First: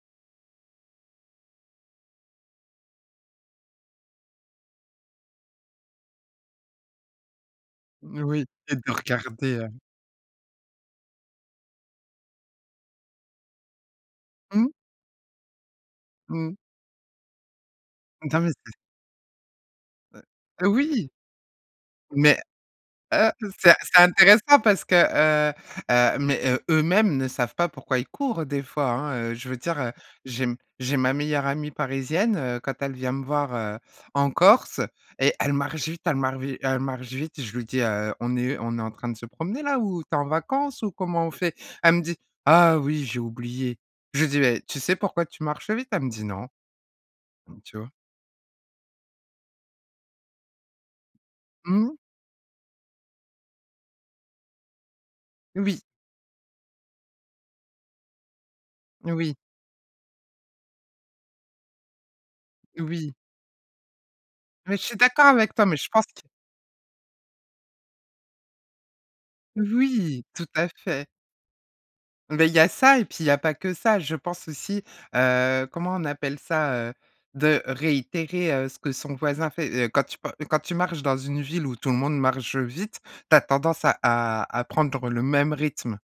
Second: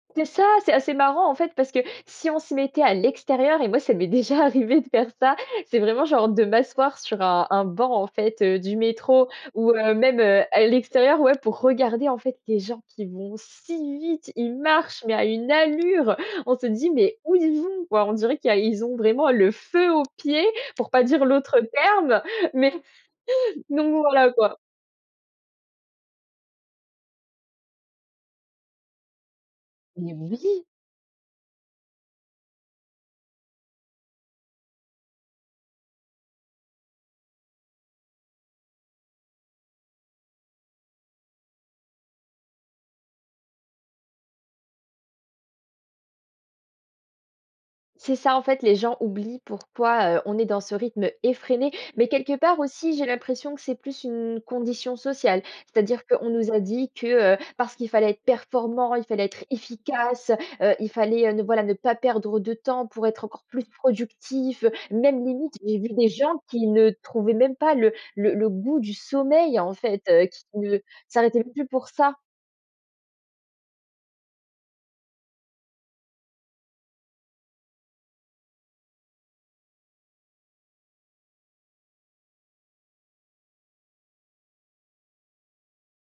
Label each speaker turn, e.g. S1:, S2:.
S1: C'est ça, c'est assez marrant en fait parce que, si on se mettait à l'extérieur, et moi ça m'est déjà arrivé de faire ça. C'est vraiment genre de m'asseoir sur un un banc en fait,
S2: Oui
S1: heu, du
S2: et de
S1: métro.
S2: regarder heu.
S1: Ou, heu, même, heu, à l'extérieur. Ouais pour regarder en fait des gens qui vont si vite, ils
S2: Mmh.
S1: marchent mais à une allure.
S2: Mmh.
S1: On se dit mais où ils vont quoi? On dirait
S2: Non
S1: qui
S2: mais
S1: a
S2: c'est
S1: ils ont vraiment le feu aux pieds, pour pas
S2: Oui.
S1: dire l'autre terme,
S2: Mais
S1: mais
S2: heu, c'est
S1: donc
S2: c'est
S1: voilà quoi.
S2: intéressant parce que, heu, heu, mais, heu, eux-mêmes ne savent pas pourquoi ils courent des fois, hein. Je veux dire, heu,
S1: Mais
S2: j'ai m
S1: oui.
S2: j'ai ma meilleure amie parisienne, heu, quand elle vient me voir, heu, en Corse. Et elle marche vite, elle marche vite, elle marche vite. Je lui dis: «Heu, on est on est en train de se promener là, ou tu es en vacances, ou comment on fait?» elle me dit: «Ah oui, j'ai oublié», je lui dis: «Mais tu sais pourquoi tu marches vite?» elle me dit: «Non», donc tu vois?
S1: C'est ça en fait, les gens oublient pourquoi, heu, on est dans ce rythme effréné.
S2: Mmh.
S1: Mais quelque part aussi, j'ai l'impression que c'est plus une condition sociale.
S2: Oui.
S1: C'est-à-dire qu'on nous a dit que, heu, parce qu'il fallait être performant, il fallait
S2: Oui.
S1: être efficace, heu. Heu, il fallait, heu, ne voilà ne pas perdre de temps, pour
S2: Oui.
S1: être encore plus productif. Heu,
S2: Mais je suis
S1: même
S2: d'accord
S1: limite,
S2: avec toi,
S1: j'ai
S2: mais je
S1: vu
S2: pense
S1: des
S2: qu
S1: gens qui ne trouvaient même pas le le le goût du sommeil, en fait,
S2: Oui
S1: heu. Qui
S2: tout à
S1: ne
S2: fait.
S1: s'arrêtaient même plus pour ça.
S2: Mais il y a ça et puis il y pas que ça, je pense aussi, heu, comment on appelle ça, heu, de réitérer, heu, ce que son voisin fait, heu. Quand tu pa quand tu marches dans une ville où tout le monde marche vite, tu as tendance à à prendre le même rythme.